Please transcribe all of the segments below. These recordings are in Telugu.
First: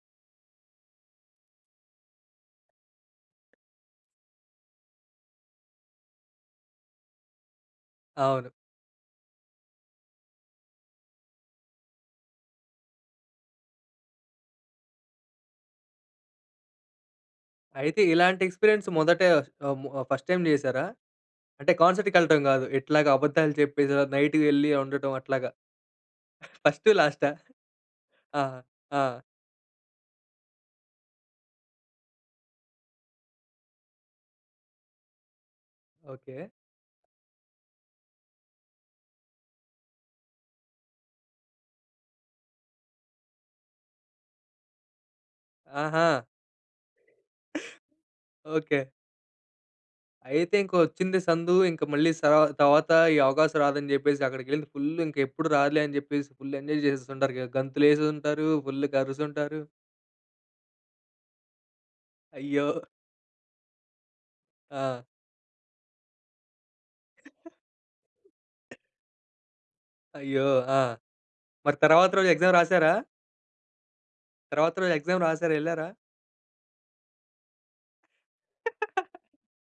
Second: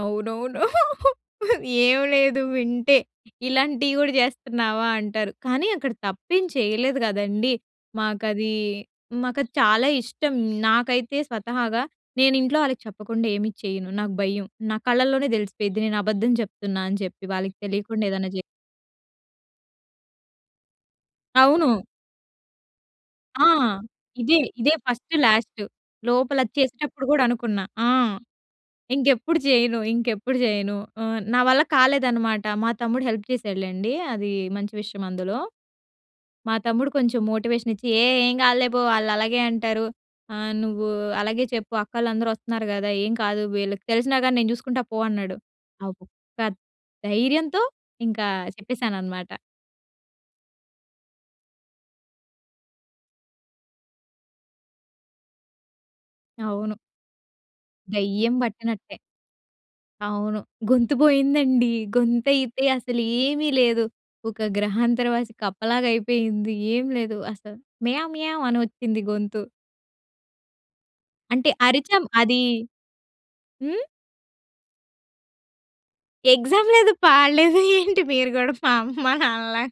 అవునవును. ఏమి లేదు వింటే ఇలాంటివి కూడా చేస్తున్నావా అంటారు. కానీ అక్కడ తప్పేమి చేయలేదు గదండీ! అవును. మాకది, మాకది చాలా ఇష్టం. నాకైతే స్వతహాగా నేను ఇంట్లో వాళ్ళకి చెప్పకుండా ఏమి చేయను. నాకు భయం. నా కళ్ళలోనే తెలిసిపోయిద్ది నేను అబద్ధం చెప్తున్నా అని చెప్పి వాళ్ళకి అయితే తెలియకుండా ఏదైనా జే ఇలాంటి ఎక్స్‌పీరియన్స్ మొదటే ఆహ్, ము ఫర్స్ట్ టైమ్ జేసారా? అవును. అంటే కాన్సర్ట్‌కెళ్ళటం గాదు. ఇట్లాగ ఆ! అబద్దాలు చెప్పేసి ఇదే, నైటు వెళ్ళి ఇదే ఉండటం ఫస్టు, అట్లాగా. లాస్టు. లోపల ఫస్టు చేసేటప్పుడు కూడా లాస్టా? అనుకున్నా. ఆ! ఆ! ఆ! ఇంకెప్పుడు చేయను ఇంకెప్పుడు చేయను ఆ! నా వల్ల కాలేదనమాట. మా తమ్ముడు హెల్ప్ చేశాడులెండి. అది మంచి విషయం అందులో. ఓకే. మా తమ్ముడు కొంచెం మోటివేషన్ ఇచ్చి "ఏ ఏం కాదులే! పో ఆళ్ళు అలాగే అంటారు ఆ! నువ్వు అలాగే చెప్పు అక్కోలందరు ఒస్తున్నారు గదా! ఏం కాదు వీళ్ళకి తెలిసినా గాని నేను చూసుకుంటా పో" అన్నాడు. ఆ ఆహా! ఒక్క ధైర్యంతో ఇంక ఓకే. చెప్పేసానన్నమాట. అయితే ఇంకొచ్చింది సందు ఇంక మళ్ళీ స తర్వాత ఈ అవకాశం రాదని జెప్పేసి అక్కడికెళ్ళింది ఫుల్ ఇంకెప్పుడు రాదులే! అని జెప్పేసి ఫుల్ అవును. ఎంజాయ్ జేసేసింటారుగా. దెయ్యం గంతులేసుంటారు, బట్టినట్టే. ఫుల్‌గా అరుసుంటారు. అవును. గొంతు బోయిందండి. గొంతయితే అయ్యో! అసలేమీ లేదు. ఒక ఆ! గ్రహాంతరవాసి కప్పలాగా అయిపోయింది. ఏం లేదు. అసలు 'మ్యావ్ మ్యామ్' అనొచ్చింది గొంతు. అయ్యో! ఆ! అంటే మరి అరిచాం తరువాత రోజు అది ఎక్జామ్ రాసారా? హ్మ్. తరువాత రోజు ఎక్జామ్ రాసారా? ఎళ్లారా? ఎక్సామ్ లేదు పాడులేదు. ఏంటి మీరు కూడా మా అమ్మ, నాన్నలా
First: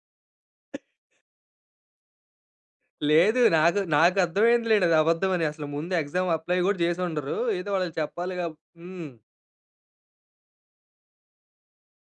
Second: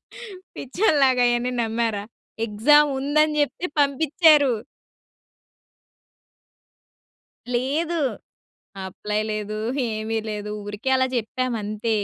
పిచ్చోల్లాగా అయన్ని నమ్మారా ఎక్సామ్ ఉందని లేదు. చెప్తే నాకు, నాకు అర్థం పంపించారు. అయింది లెండి అది అబద్ధం అని. అసలు ముందు ఎక్జామ్ అప్లై కూడా చేసి ఉండరు. ఏదో లేదు. వాళ్ళకి చెప్పాలి కాబ్ హ్మ్. అప్లై లేదు. ఏమి లేదు. ఊరికే అలా చెప్పాం అంతే.